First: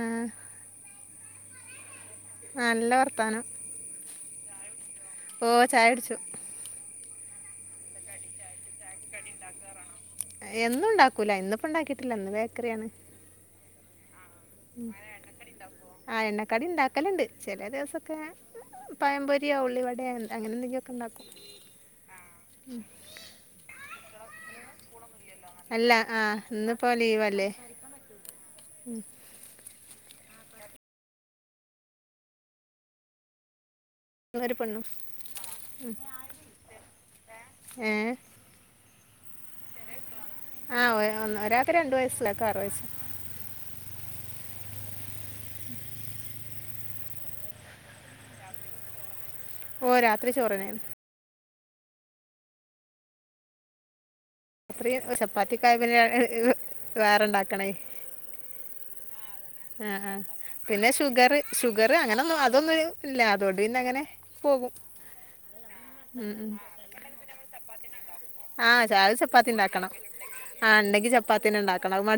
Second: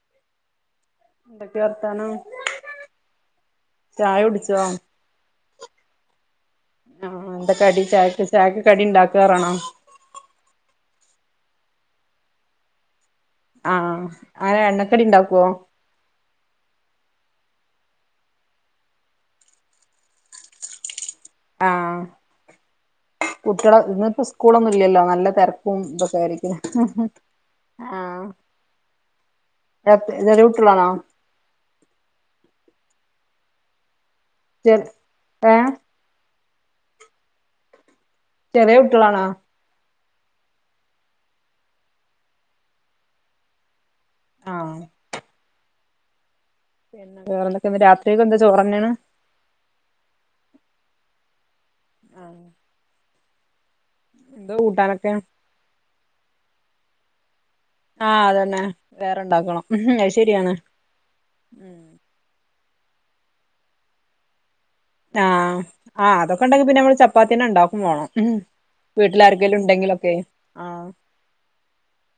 ആഹ് എന്തൊക്കെ വർത്താനോം നല്ല വർത്താനം കുടിച്ചോ ആ ഓ ചായ കുടിച്ചു ആ എന്ത കടി ചയക്ക് ചയക്ക് കടി ഉണ്ടാക്കാറാണോ ക്കൂല ഇന്നിപ്പോ ഉണ്ടാക്കിയിട്ടില്ല ഇന്ന് ബേക്കറിയാണ് ആ ആ എണ്ണക്കടി ഇണ്ടാക്കല്ണ്ട് ചില ദിവസൊക്ക പഴമ്പൊരിയൊ ഉള്ളിവടെ അങ്ങനെ എന്തങ്കി ഒക്കെ ഉണ്ടാ ആ കുട്ട്യള ഇന്ന് ഇപ്പ സ് കൂളൊന്നും ഇല്ലല്ലോ നല്ല തിരക്കും അല്ല ആ ഇതൊക്കെ ഇന്നിപ്പോൾ ലീവല്ലേ ആ [unintelligible] ചെറിയ കുട്ടിള്ളാണോ ഒരു പെണ്ണും ഏഹ് ഉം ഏ ചെറിയ കുട്ടിളാണോ ആ ഒ ഒരാൾക്ക് രണ്ടു വയസ്സിലക്കെ ആറു വയസ്സ് ആ പിന്നെ വേറെ എന്തക്കെ ഇന്ന് രാത്രിയേക്കന്ത ചോറന്നാണ് ഓ രാത്രി ചോറന്നാണ് ആ രാത്രി ചപ്പാത്തിക്കായ് പിന്നെ [unintelligible] വേറെണ്ടാ ആഹ് അതന്നെ വേറെണ്ടാക്കണം ആ ആ പിന്നെ ഷുഗറ് ഉം ഷുഗറ് അങ്ങനൊന്നും അതൊന്നും ഇല്ല അതോണ്ട് പിന്ന അങ്ങനെ പോകും ആഹ് ഉം. ആഹ് അതൊക്ക. ഉണ്ടെങ്കി പിന്നെ നമ്മള് ചപ്പാത്തിന്നെ ഇണ്ടാക്കും വേണം ആഹ് ച അത് ചപ്പാത്തി വീട്ടിലാർക്കെലും ഉണ്ടാക്കണം ഇണ്ടെങ്കിലൊക്കെ ആഹ്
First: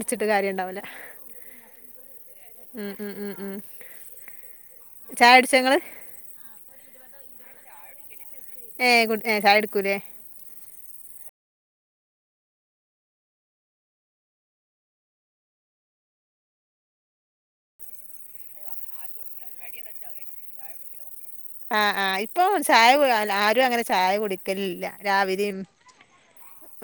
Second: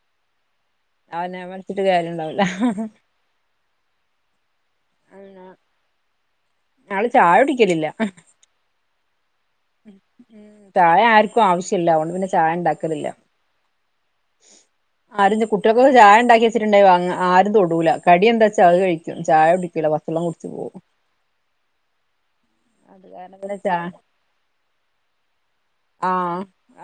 [unintelligible] കാര്യ ഇണ്ടാവില്ല അവനെ [unintelligible] ഒരു കാര്യംണ്ടാവൂലാ ഉം ഉം ഉം ഉം ചായ കുടിച്ച ങ്ങള് ഞങ്ങള് ചായ കുടിക്കലില്ല ഏഹ് ഏഹ് ചായ കുടിക്കൂലേ ഉം ചായ ആർക്കും ആവശ്യം ഇല്ല അതുകൊണ്ട് പിന്നെ ചായ ഉണ്ടാക്കലില്ല ആരും [unintelligible] കുട്ടികക്കൊക്ക ചായ ഉണ്ടാക്കി വെച്ചിട്ടുണ്ടായി വന്ന് ആരും തൊടൂല കടി എന്താ വെച്ചാ അത് കഴി ചായ കുടിക്കൂല പച്ചെള്ളം കുടിച്ചു പോകും ആഹ് ആഹ് ഇപ്പൊ ചായ കു ആരും അങ്ങനെ [unintelligible] ചായ കുടിക്കലില്ല രാവിലെയും ആ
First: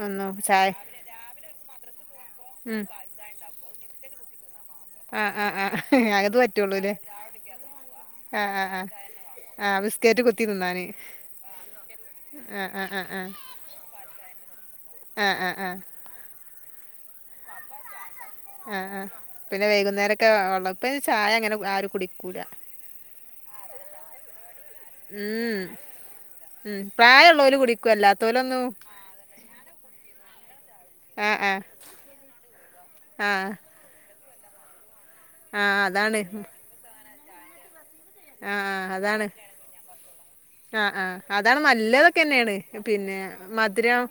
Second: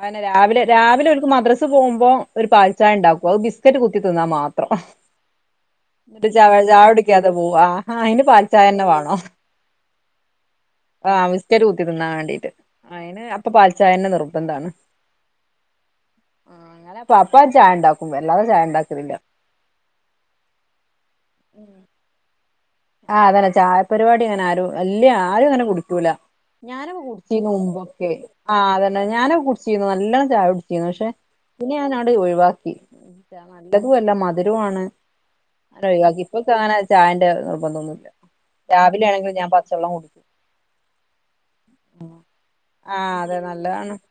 ആനെ ഒന്നും രാവിലെ ചായ രാവിലെ അവര്ക്ക് മദ്രസ പോകുമ്പോ ഒരു ഉം പാൽചായ ഇണ്ടാക്കും അത് ബിസ്കറ്റ് കുത്തി തിന്നാ മാ [unintelligible] ആഹ് ആഹ് ആഹ് എന്നിട്ട് [unintelligible] അത് പറ്റുള്ളൂല്ലേ ചായകുടിക്കാതെ പോവാ ആ അയിന് ആഹ് ആഹ് പാൽച്ചായ തന്നെ ആഹ് വേണോ ആഹ് ബിസ്കറ്റ് കുത്തി തിന്നാന് ആഹ് വിസ്കറ്റ് കൂത്തി തിന്നാൻ വേണ്ടീട്ട് ആഹ് ആഹ് ആഹ് അയിന് ആഹ് അപ്പൊ പാൽച്ചായന്നാ നിർബദ്ധ ആണ്. ആഹ് ആഹ് ആഹ് ആഹ് അങ്ങനെ പപ്പാ ചായ ഇണ്ടാ ആ ആ പിന്നെ വൈകുന്നേരം ഒക്കെ ഉള്ള ഇപ്പ ചായ ഇങ്ങനെ ആരും കുടിക്കൂ [unintelligible] ആഹ് അതാല്ലെ ചായ പരിപാടി അങ്ങനെ ആരോ വല്ല്യ ആരും ഉം അങ്ങനെ കുടിക്കൂല ഉം പ്രായള്ളോല് കുടിക്കും ആ അല്ലാത്തോലൊന്നും അതന്നെ ഞാനും കുടിച്ചിരുന്നു. നല്ലവണ്ണം ചായ കുടിച്ചിരുന്നു പക്ഷെ ആഹ് ആഹ് പിന്നെ ഞാൻങ്ങാണ്ട് ഒഴുവാക്കി ആഹ് നല്ലതും അല്ല മ ആഹ് [unintelligible] [unintelligible] അതാണ് ഇപ്പൊ കാണാ ചായന്റ [unintelligible] ആഹ് രാവിലെ അതാണ് ആണെങ്കിൽ ഞാൻ പച്ചവെള്ളം കുടിക്കും. ആഹ് ആഹ് അതാണ് ഉം നല്ലതൊക്കെന്നേണ് ആ പിന്നെ അതെ നല്ലതാണ് മധുരം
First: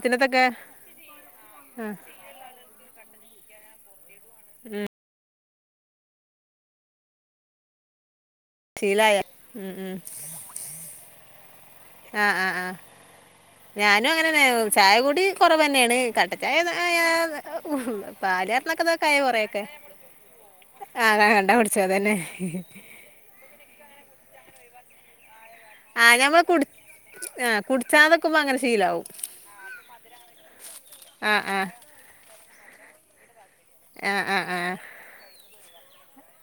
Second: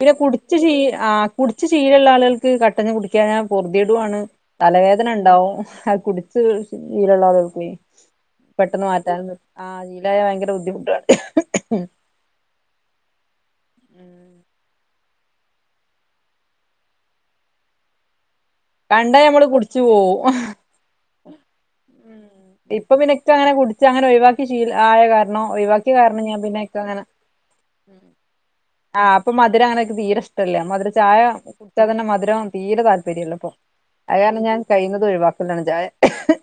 പിന്നെ കുടിച്ച് ശീ ആ കുടിച്ചു ശീലള്ള ആളുകൾക്ക് കട്ടനും കുടിക്കാനാ [unintelligible] ആണ് തലവേദന ഇണ്ടാവും. അത് കുടിച്ച് ശീലള്ള ആള്കൾക്ക് [unintelligible] പെട്ടെന്ന് ശീലായ മാറ്റാനും ആ ഉം ശീലായ ഭയങ്കര ബുദ്ധിമുട്ടാണ്. ആഹ ആഹ് ആഹ ഞാനും അങ്ങനെ ചായ കൂടി കുറവ് തന്നെയാണ് കട്ടചായ പാചായിരന്നൊക്കെതൊക്ക കണ്ടാ ആയി ഞമ്മള് കൊറൊക്കെ കുടിച്ചു പോവും ആഹങ്ങ കണ്ടാ പിടിച്ച അതന്നെ. ഇപ്പൊ പിന്നെ ഇക്ക് അങ്ങനെ കുടിച്ച് അങ്ങനെ ഒഴിവാക്കി ശീല ആയ കാരണം ഒഴിവാക്ക ആഹ് കാര ഞാൻ ഞമ്മള് കുടി പിന്നനെ ആഹ് കുടിച്ചാതക്കുമ്പോ അങ്ങനെ ശീലാവും ആ് അപ്പ മധുരംങ്ങനൊക്കെ തീരെ ഇഷ്ടമല്ല മധുര ചായ ആഹ് ആഹ് കുടിച്ചാൽ തന്നെ മധുരം തീരെ താല്പര്യമില്ല അപ്പ അതാണ് ഞാൻ കഴിയുന്നത് ഒഴിവാക്ക കൊല്ലാണ് ജായ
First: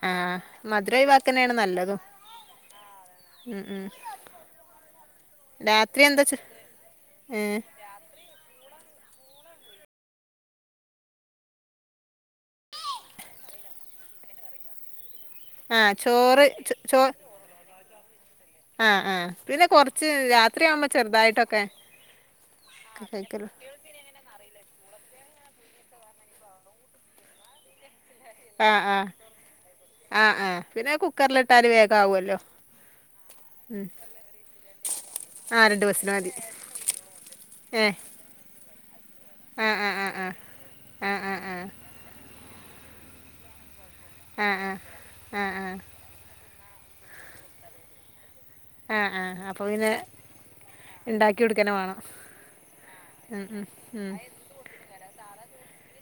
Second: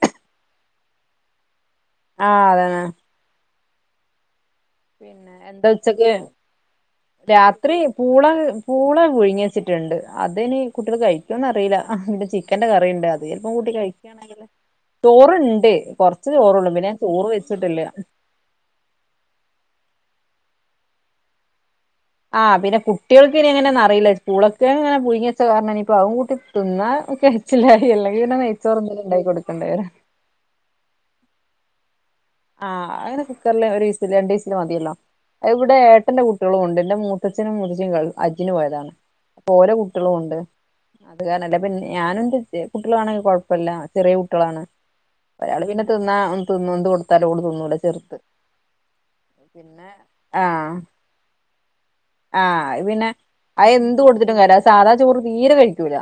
ആഹ മധുരൈവാക്കന്നെയാണ് നല്ലതും ആഹ അതന്നെ മം് ഉം പിന്നെ എന്താ രാത്രി വച്ചക്ക് എന്താ ചോ ഏഹ് രാത്രി പൂള കൂള പുഴുങ്ങി വച്ചിട്ടുണ്ട് അതിനി കുട്ടികള് കഴിക്കോന്ന് അറിയില്ല. ഇ ചിക്കന്റെ കറിയുണ്ട് അത് ചപ്പം കൂട്ടി കഴിക്കുകയാണെങ്കേ. ചോറുണ്ട് ആഹ് കൊറച്ച് ചോറ് ചോറള്ളൂ പിന്നെ ഞൻ ചോ ചോറ് വെച്ചിട്ടില്ല ആഹ് ആഹ പിന്നെ കൊറച്ച് രാത്രിയാവുമ്പോ ചെറുതായിട്ടൊക്കെ ആഹ് പിന്നെ കുട്ടികൾക്ക് കഴിക്കല് ഇനി അങ്ങനെയന്ന അറിയില്ല സ്കൂളൊക്കെ അങ്ങനെ പോയി ഇച്ച കാരണം ഇപ്പ അവ കൂട്ടി തിന്നാ കച്ചിലായി എല്ല പിന്നെ ആഹ് നെയച്ചോറന്ന ആഹ് ഉണ്ടായി കൊടുക്കേണ്ടവര് തലവേ ആഹ് അങ്ങനെ കുക്കറില് ഒരു രണ്ടീസില് മതിയല്ലോ ആഹ് ഇവിടെ രണ്ട് വിസില് ഏട്ടന്റെ മതി കുട്ടികളും ഉണ്ട് എന്റെ മൂത്തച്ഛനും മുത്തച്ചും ഏഹ് അജിനും പോയതാണ് അപ്പൊ ഓരോ ആഹ് ആഹ് കുട്ടികളും ഉണ്ട് ആഹ് അത് ആഹ് കാരല്ല അപ്പ ആഹ് ഞാന് എന്റെ കുട്ടികളാണെങ്കിൽ കുഴപ്പമല്ല ചെറിയ ആഹ് കുട്ടികളാണ് ആഹ് ആഹ് ആഹ് ആഹ് അയാൾ പിന്നെ ആഹ് തിന്നാ തിന്നോണ്ടുന്ന് താനൊള്ളു തിന്നുല ചെറുത്ത് ആഹ് ആ അപ്പൊ പിന്നെ ആഹ് ഉണ്ടാക്കിടു കന്നവണോ ആഹ് പിന്നെ അത് എന്ത് ഉം കൊടുത്തിട്ടും കാര് സാധാച്ചോ ചോറു തീരെ കഴിക്കൂല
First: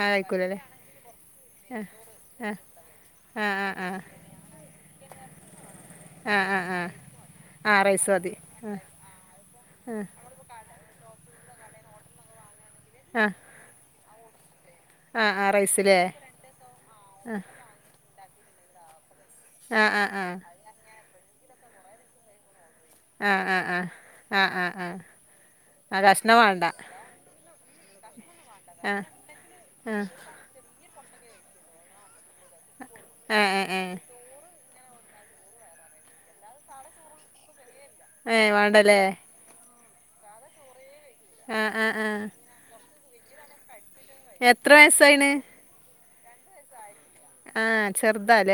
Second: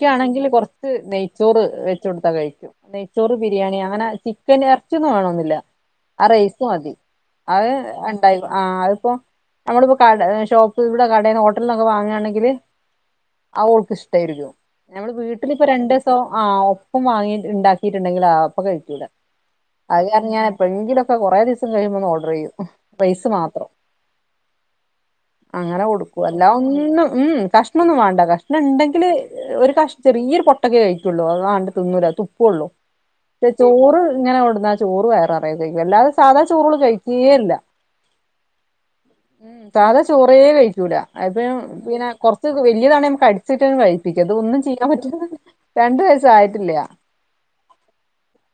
ആഹ് കഴിക്കൂലല്ലേ കൊറച്ച് നെയ്ച്ചോറ് വെച്ച് കൊടുത്താൽ ആഹ് കഴിക്കും നെയ്ച്ചോറ് ആഹ് ആഹ് ബിരിയാണി ആഹ് അങ്ങനെ ചിക്കൻ ഇറച്ചിയൊന്നും വേണമെന്നില്ല ആ ആഹ് റൈസും ആഹ് മതി അത് ആഹ് ആഹ് റൈസ് മതി ഉണ്ടായി ആ ആഹ് അതിപ്പോ നമ്മുടെ കട ഷോപ്പ് ഇവിടെ കടഓട് പെട്ടന്നൊക്കെ വാങ്ങുവാണങ്കില് ആഹ് അവ ഓൾക്ക് ഇഷ്ടായിരിക്കും ഞമ്മൾ ആഹ് ആഹ് വീട്ടിലിപ്പം രണ്ട് റൈസിലേ ദിസം ആ ഒപ്പം വാങ്ങി ഉണ്ടാക്കിയിട്ടുണ്ട് ഉണ്ടെങ്കിൽ ആ അപ്പം കഴിക്കൂല ആഹ് അത് കാരണം ആഹ് ഞാൻ എപ്പോഴ് എങ്കിലും ഇപ്പോ കുറേ ദിവസം കഴിയുമ്പോ ഒന്ന് ഓർഡർ ചെയ്യും റൈസ് ആഹ് ആഹ് മാത്രം ആഹ് ആഹ് ആഹ് ആഹ് അങ്ങനെ ആഹ് ആഹ് കൊടുക്കൂ കഷ്ണം അല്ലാതെ വേണ്ട ഒന്നും ഉം കഷ കഷ്ണം ഒന്നും വേണ്ട കഷ് പിന്ന ഉണ്ടെങ്കിൽ ആഹ് ഒരു കഷം ആഹ് ചെറിയൊരു പൊട്ടക്ക കഴി തൊന്നൂ അല്ലാടെ തിന്നുല തു പൊള്ളൂ ഏഹ് ദേ ഏഹ് ഏഹ് ചോറ് ഇങ്ങനെകൊണ്ടുവന്ന ചോറ് വയറു നിറയെ കഴിക്കും അല്ലാതെ സാധാ ചോറുകള് കഴിക്കുകേ ഇല്ല ഏഹ് വേണ്ടല്ലേ സാധാ ചോറേ കഴിക്കുല അപ്പം ആഹ് ആഹ് പിന്നെ ആഹ് കുറച്ച് വലിയതാണേൽ കടിച്ചിട്ടന്ന് വായി മിക്കതും ഒന്നും എത്ര ചെയ്യാൻ പറ്റില്ല വയസ്സായിണ് രണ്ട് ഏഹ് ആയിട്ടില്ല ആഹ് ചെറുതാല്ലേ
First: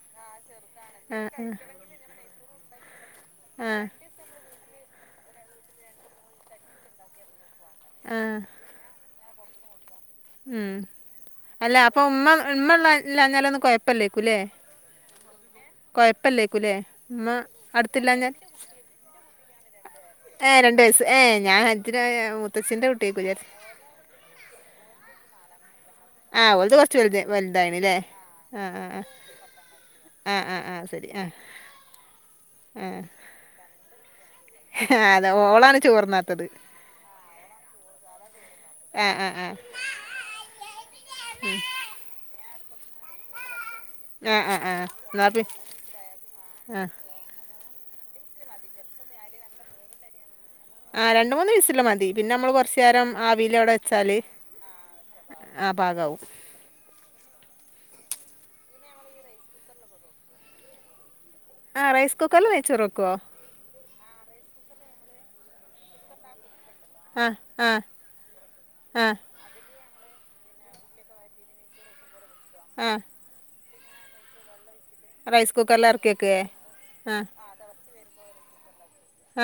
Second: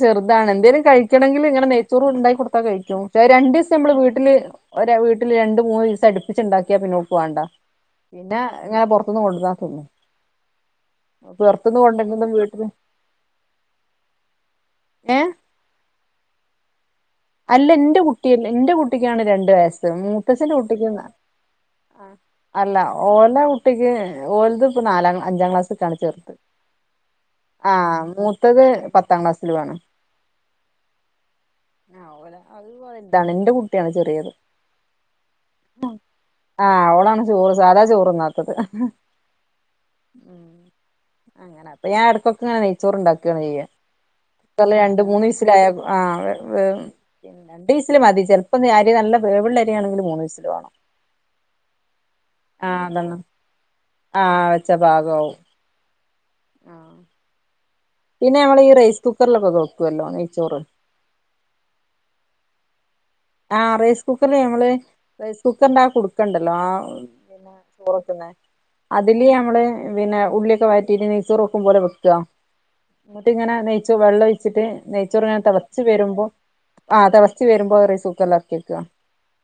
ചെറുതാണെൻ എന്തേലും ആഹ് കഴിക്കണെങ്കിലിങ്ങെനെ നൈ ചോറുണ്ടാക്ക് കൊടു പ്പ കഴിച്ചൊ ആഹ് രണ്ടീസം ആഹ് മ്മള് വീട്ടില് ഒര വീട്ട് രണ്ട് മൂന്നീസട്പ്പിച്ചുണ്ടാക്കിയ പിന്നെ ഓക്ക് വാണ്ടാ പിന്നെ ആഹ് ഇങ്ങനെ പൊറ്ത്ത്ന്നു കൊണ്ടര് രാക്കുന്ന ഉം അല്ല അപ്പൊ ഉമ്മ കൊണ്ടെരുന്നതും വീട്ടില് ഉമ്മള്ളല്ലഞ്ഞാലൊന്നും കൊഴപ്പല്ലേക്കൂല്ലേ ഏഹ കൊഴപ്പല്ലേക്കുലേ അല്ല ഇന്റക്കുട്ട്യല് ഇന്റകുട്ടിക്കാണ് രണ്ട് ട് വയസ് ഏ മൂത്തച്ഛൻറെ രണ്ട് കുട്ടിക്ക് വയസ്സ് ഏ ഞാൻ ഇതിന് അല്ല മുത്തച്ഛിന്റെ കുട്ടിയേക്കും ഓല വിചാരിച്ച് കുട്ടിക്ക് ഓല്ത് ഇപ്പ നാലാം അഞ്ചാം ക്ലാസ്ക്കാണ് ചേർത് ആ ഓലത് കൊറച്ച് വലുത് വലുതായിണ്ല്ലേ ആഹ് മൂത്തത് ആ പത്താം ക്ലാസില്യോണ് ആ ആ ആ ആ ആ ശരി ആ ആ വലുതാണ് ഇന്റെ കുട്ട ട്ട്യാണ് ചെറ്യേ ത് ആ, അതെ ഓളാണ് ചോറ്ന്നാത്തത് ആഹ അവളാണ് ചോറ് സാധാ ചോറ്ന്നാത്തത് ഹ് ആ ആ ആ ഹ് അങ്ങനെ അപ്പൊ ഞാ എട്ക്കൊക്കെങ്ങന നെയ്ചോ ചോറ് ഉണ്ടാക്കാണൊ ചെയ്യ ആ ആ ആ ഇതല്ല രണ്ട് മൂന്ന് എന്നാ പി വിസിലായ ആഹ് ആ ഉം രണ്ട് വിസില് മതി ചെലപ്പന്ന് അരി നല്ല വേവുള്ള അരിയാണെങ്കി മൂന്ന് വിസില് വാണം ആ രണ്ട് മൂന്ന് വിസില്മതി പിന്നെ മ്മള് ആഹ് കൊറ്ചേരം അതന്നെ ആവീല് അടെ വെച്ചാല് ആഹ് വെച്ച പാകാവും ആ പാകാവും ആഹ് പിന്നെ ഞമ്മള് ഈ റൈസ് കുക്കറിലൊക്കെ കൊക്കൊല്ലോ നെയ്ച്ചോറ് ആഹ് റൈസ് കുക്കർല് വൈചോറെക്കൊ ആഹ റൈസ് കുക്കർല് ഞമ്മള് റൈസ് കുക്കറിന്ത ആ കുടുക്കണ്ടല്ലോ ആഹ് ആ പിന്നെ ആ ചോറക്കുന്നെ ആ അതില് നമ്മള് പിന്നെ ഉള്ള്യക്കെ വയറ്റിട്ട് നെയ് സോ റെക്കും പോലെ വെക്കൊ ആ എന്നിട്ട് ഇങ്ങനെ നൈ ച്ച്‌ വള്ളൊയ്ച്ചിട്ട്‌ നെയ്ച്ചോറ് ഞ റൈസ് തളച്ചു കുക്കറിൽ എറക്കി വരുമ്പോ വെക്കേ ആഹ് ആ തളച്ച് വരുമ്പോ റൈസ് കു ർലർക്ക്യക്ക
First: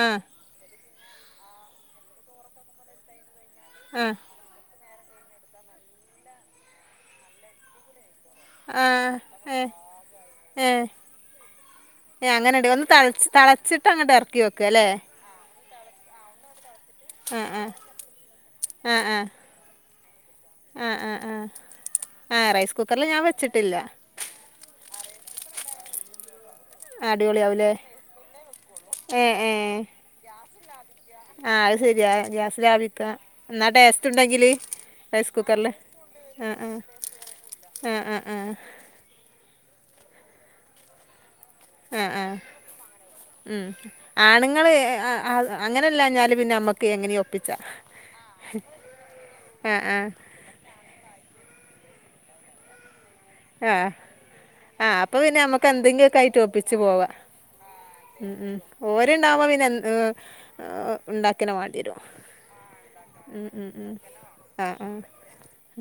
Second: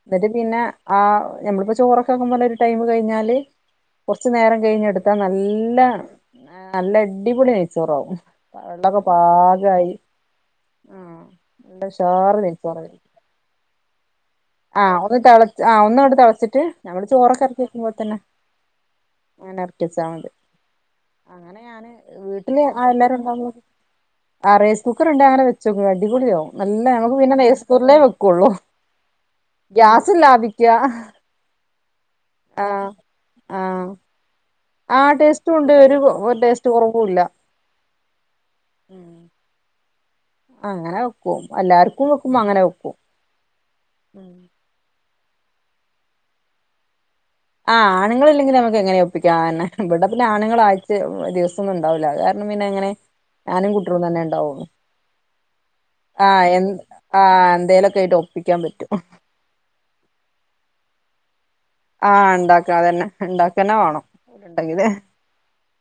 ആ അത് പിന്ന ആ നമ്മളിപ്പോ ചോറൊക്കെ വെക്കും പോലെ ഒരു ടൈം കഴിഞ്ഞാല് ആ കുറച്ചു നേരം കഴിഞ്ഞ എടു ഇതാ നല്ല നല്ല അടിപൊളി നെയ്ച്ചോറാവും ആ വെള്ളമൊക്കെ ഏ പാകമായി ഏ മ് നല്ല ഏ ഉഷാർ അങ്ങനെണ്ട് നെയ്‌ച്ചോറ് ഒന്ന് ആയി തളച്ച് [unintelligible] ല്ലേ ആഹ് ഒന്ന് തള ആ ഒന്നും അങ്ങട് തെളച്ചിട്ട് നമ്മൾ ആ ചോറൊക്കെ ഇറക്കി ആ വക്കുമ്പോലെ ത്തന്നെ ആ ആ അങ്ങനെ ഇറ [unintelligible] എക്സാമുണ്ട് ആ ആ ആ അങ്ങനെ ഞാന് വീട്ടില് റൈസ് ആ കുക്കറിൽ ഞാൻ എല്ലാരുംണ്ടാവും വെച്ചിട്ടില്ല ആ റൈസ് കുക്കറുണ്ട് അങ്ങെനെ വെച്ചോക്ക് അടിപൊളിയാവും നല്ല നമുക്ക് പിന്നെ നേസ് അടിപൊളിയാവുല്ലേ കുക്കറിലെ വെക്കുള്ളൂ ഗ്യാസ് ഇല്ല സ്താപിക്കുക ആഹ് അത് ശരിയാ ഗ്യാസ് ലാഭിക്ക എന്നാ ആഹ് ടേസ്റ്റ് ഉണ്ടെങ്കില് ആ ടേസ്റ്റ് ഉണ്ട് ഒരു ഒരു ടേസ്റ്റ് കുറവുല്ല ആ ആ ആ മ് അങ്ങനെ [unintelligible] ആ എല്ലാർക്കും ആ വെക്കുമ്പോ അങ്ങനെ വെക്കും മ് ആ അങ്ങനെല്ലാഞ്ഞാല് പിന്നെ നമ്മക്ക് എങ്ങനെയൊ ആഹ് ആണുളില്ലെങ്കിൽ നമുക്ക് എങ്ങനെയും ഒപ്പിക്കാം അതന്നെ ആ ആ ഇവിടെ പിന്നെ ആണുങ്ങൾ ആഴ്ചയിൽ ദിവസ ന്നും ഉണ്ടാവില്ല കാരണം പിന്നെ എങ്ങനെ ആഹ് ആ അപ്പൊ പിന്നെ നമ്മുക്ക് എന്തെങ്കിലുമൊക്കെ ആയിട്ട് ആഹ് എ ഒപ്പിച്ച് പോവാ ആഹ് എന്തേലൊക്കെ ആയിട്ട് മ് മ് ഒപ്പിക്കാൻ പറ്റും ഓര്ണ്ടാവ്പോ പിന്നെ എ മ് ആ ഉണ്ടാ ചിക്കന് വേണ്ടി വരും ആഹ് ഉണ്ടാക്ക അതന്നെ മ് ഉണ്ടാക്കന്നെ മ് വേണം ഓല് ആ ഉണ്ടെങ്കില് ആ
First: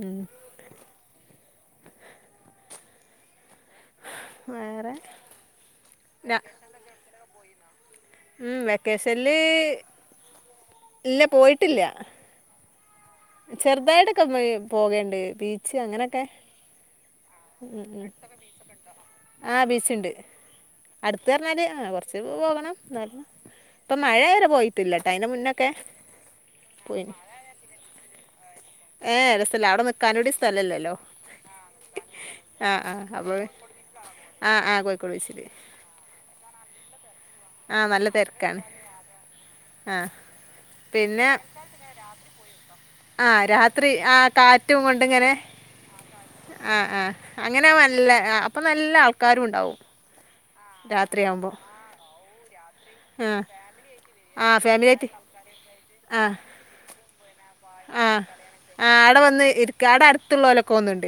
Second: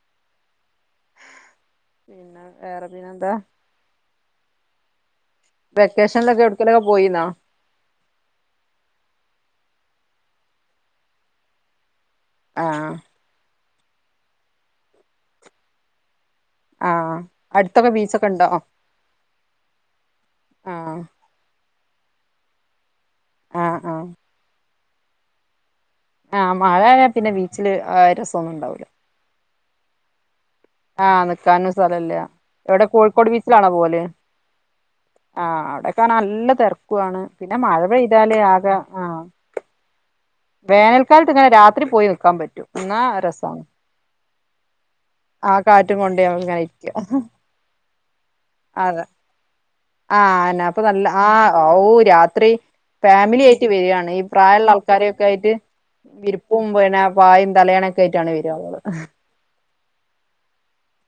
മ് പിന്നെ വേറെ പിന്നെ എന്താ വേറെ ന വെക്കേഷനിലൊക്കെ എവിടുക്കലൊക്കെ പോയിനാ ഉം വെക്കേഷനിൽ ഇല്ല പോയിട്ടില്ല ആഹ് ആ ചെറുതായിട്ടൊക്കെ പോയി പോകേണ്ട് ബീച്ച് അങ്ങനെക്കെ ആഹ് അടുത്തൊക്കെ ബീച്ചൊക്കെ ഉണ്ടോ ആഹ് ബീച്ചുണ്ട് ആഹ് അടുത്ത് പറഞ്ഞാല് ആ കുറചെക്കെ പോകണം ല്ല ആഹ് ഇപ്പൊ മഴ വരെ പോയി ല്ല ടൈന മുന്നൊക്കെ ആഹ മഴ പോയിന് പിന്നെ വീട്ടില് രസമൊന്നും ഉണ്ടാവില്ല ഔട നിക്കാനും കുടി ആഹ നിക്കാനും സ്ഥലല്ല ആഹ് എവിടെ ആഹ് കോഴിക്കോട് അപ്പൊ ബീച്ചിലാണോ പോല് ആഹ് ആഹ് കോഴിക്കോട് ബീച്ചില് ആഹ അവിടെക്കെ നല്ല തിരക്കും ക്കുകാണ് പിന്നെ മഴ ആഹ് നല്ല പെയ്താലേ തിരക്കാണ് ആക ആഹ ആഹ് വേനൽക്കാലത്ത് ഇങ്ങനെ രാത്രി പോയി നിൽക്കാൻ പറ്റൂ ആ രാത്രി ആ കാറ്റും കൊണ്ടിങ്ങനെ ആ കാറ്റും കൊണ്ട് ഞമ്മക്കിങ്ങനെ ആഹ ഇരിക്ക ആഹ അങ്ങനെ നല്ല അപ്പൊ നല്ല അതെ ആൾക്കാാരും ഉണ്ടാവും ആഹ് അന്നെ അപ്പൊ നല്ല ആ രാത്രിയാവുമ്പോ ആവു രാത്രി ആഹ് ഫാമിലി ആയിട്ട് വരികയാണ് ഈ ആഹ് പ്രായമുള്ള ആൾക്കാര് ഫാമിലിയായിട്ട് ായിട്ട് ആഹ് വിരിപ്പും പിന്നെ പായും തലയാണൊക്കെ ആഹ് ആയിട്ടാണ് വരകള് ഒന്നുണ്ട്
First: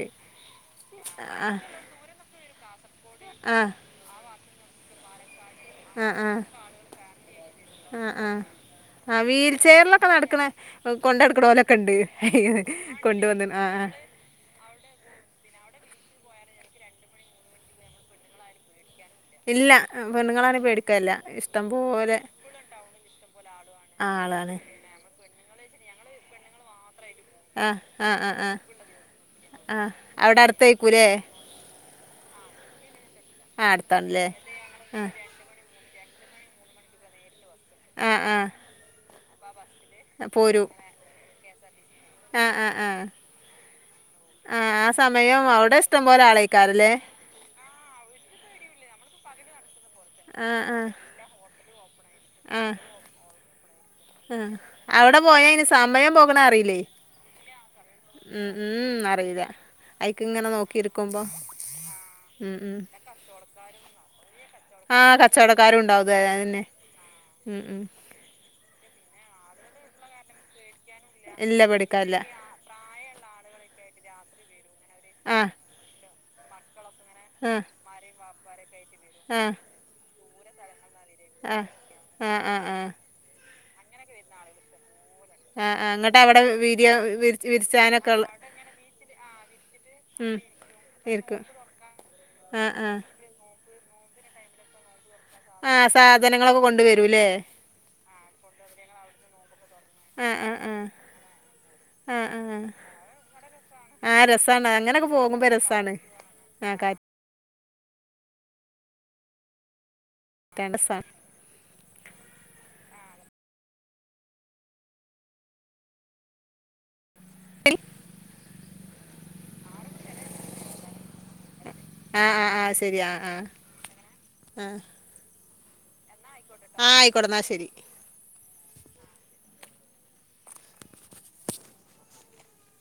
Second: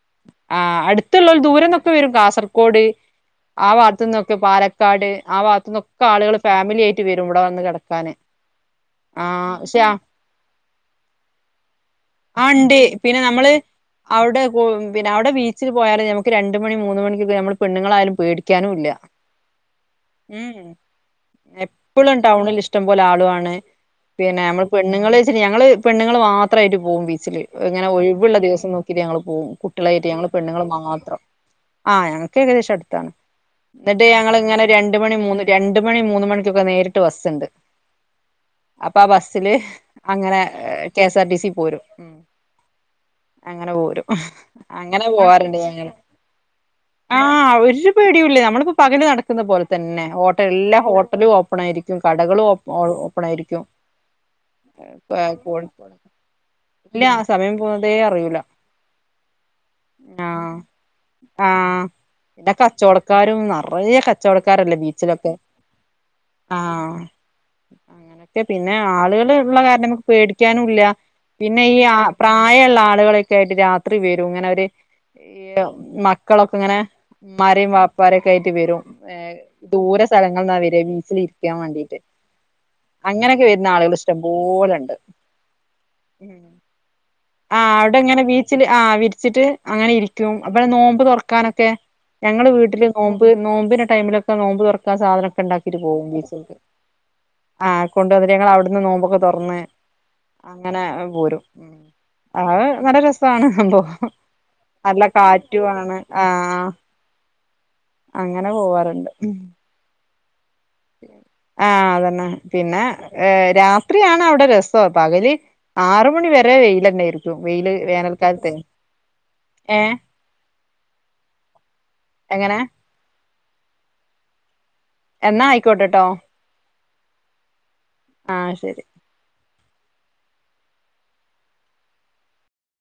ആ അടുത്തുള്ള ഒരു ദൂരംന്നൊക്കെ വരും കാസർഗോഡ് കോട് ആ ആഹ് വാത്തൊന്നും പാലക്കാട് ആവാ ആ ആ ആ കിടക്കാന് ആ ആ ആഹ് പക്ഷെ വീൽചെയറിലൊക്കെ നടക്കണ കൊണ്ടടക്ക്ണോലക്കണ്ട് ആ ഉണ്ട് പിന്നെ കൊണ്ടുവന്ന്ണ് നമ്മള് ആ ആ അവിടെ പിന്നെ അവിടെ ബീച്ചിൽ പോയാലും നമക്ക് രണ്ട് മണി മൂന്ന് മണിക്കൊക്കെ നമ്മൾ പെണ്ണങ്ങളായാലും പേടിക്കാനും ഇല്ല. ഇല്ല ഉം പെണ്ണുങ്ങളാണെ ഉം പേടിക്കല്ല ഇഷ്ടം എപ്പളും പോലെ ടൗണിൽ ഇഷ്ടം പോലെ ആളുആണ് ആ പിന്നെ ആളാണ് നമ്മൾ പെണ്ണുങ്ങള് ശരി ഞങ്ങള് പെണ്ണുങ്ങൾ മാത്രായിട്ട് പോകും ബീ ച്ചില് ആ ഇങ്ങനെ ആ ആ ഒഴിവുള്ള ആ ദിവസം നോകിയിട്ട് ഞങ്ങള് പോകും ആ കുട്ടികളായിട്ട് ഞങ്ങള് അവിടെ പെണ്ണുങ്ങള് അടുത്തായിരിക്കൂല്ലേ മാത്രം. ആ ഞൾക്ക് ഏകദേശം അടുത്താണ്. ആ ന്നട്ട് അടുത്താണല്ലേ ഞങ്ങള് ഇങ്ങനെ രണ്ട് മണി മൂന്ന് രണ്ട് രണ്ട് മണി മൂന്ന് മണിക്കൊക്കെ നേരിട്ട് ബസ്സ്ണ്ട്. ആ ആ സില് അങ്ങനെ പോരൂ കെഎസ്ആർ ടി സി പോരും. ഉം ആ ആ ആ അങ്ങനെ പോരും. ആ ആ അങ്ങനെ സമയം പോവാറുണ്ട് അവിടെ ഞങ്ങള് ഇസ്ടം പോലെ ആളേക്കാരലേ ഒര് പേടിയൂല്ല നമ്മളിപ്പോ പകല് നടക്ക്ന്ന പോ തന്നെ ഹോട്ടല് ആ ആ എല്ലാ ഹോട്ടലും ഓപ്പൺ ആയിരി ക്കും കടകളും ആ ഓ ഓപ്പണായിരിക്കും ആ അവിടെ പോയാ അയിന് സമയം പോക്ണ അറിയിലേ ഇല്ല ഉം മ്മ് ആ ആ പിന്നെ ഉം ഉം കച്ചോടക്കാരും നെറയേ കച്ചവടക്കാരല്ലേ ആ ബീച്ചിലൊക്കെ കച്ചവടക്കാരും ഉണ്ടാവും അത് ആ തന്നെ ഉം ഉം അങ്ങനൊക്കെ പി പിന്നെ ആളുകൾ ഉള്ള കാരണം നമുക്ക് പേടിക്കാനുല്ല. ഇല്ല പിന്നെ ഈ ആ പേടിക്കാനില്ല പ്രായള്ള ആള്കളെ യായിട്ട് രാ ത്രി വരും ഇങ്ങനെ അവര് ആ ഈ മ ക്കളക്കെ ഇങ്ങനെ ആ ഇമ്മാരിം വാപ്പാരെ ക്കെയിറ്റ് വരും. ഏ ആ ദൂര സ് സ്ഥലങ്ങൾന്നാ വരാ ബി ച്ചിലിരിക്കാൻ ആഹ് വേണ്ടീട്ട് ആഹ് ആഹ് ആഹ് അങ്ങനക്കെ വ ന്ന ആള്കൾ ഇഷ്ടംപോലെണ്ട് ആ ആ ഇങ്ങട്ടവടെ വിരിയോ വിരിച്ചാനൊക്കെള് ച്ച്ല് ആ വിരിച്ചിട്ട് അങ്ങനെ ഇരിക്കും അപ്പ നോമ്പ് ഇരിക്കും തൊറക്കാനൊക്കെ ഞങ്ങള് ആഹ് വീട്ടില് ആഹ് നോമ്പ് നോമ്പിന് ഈ ടൈമിലൊക്കെ നോമ്പ് തൊറക്കാ സാധന ആ സാധനങ്ങളൊക്കെ കൊണ്ട് വരൂല്ലേ കൊണ്ട് വന്നിട്ട് ഞങ്ങൾ അവ്ട്ന്ന് നോമ്പൊക്കെ തൊറന്ന് ആഹ് ആഹ് അങ്ങനെ ആഹ് പോരും മ്മ് ആഹ് ആഹ് അഹ് നല്ല രസ സാണ് സംഭവം ആഹ് രസാണ് നല്ല അങ്ങനൊക്കെ പോകുമ്പോ കാറ്റു രസാണ് ആണ് ആ ആഹ് അങ്ങനെ പോവാറ്ണ്ട് കാറ്റാണ് രസാണ് ആ അതെ ണ് പിന്നെ രാത്രിയാണ് അവിടെ രസം പകല് ആറ് മണി വരെ വെയിലേന്നെര് ക്കും വെയില് വേനൽക്കാലത്ത് ഏ ആഹ് ആ ആഹ് ശരി ആ ആഹ് ആഹ് എന്നാ ആയിക്കോട്ടെട്ടോ ആഹ് ആയിക്കോട്ടെന്നാ ശരി ആഹ് ശരി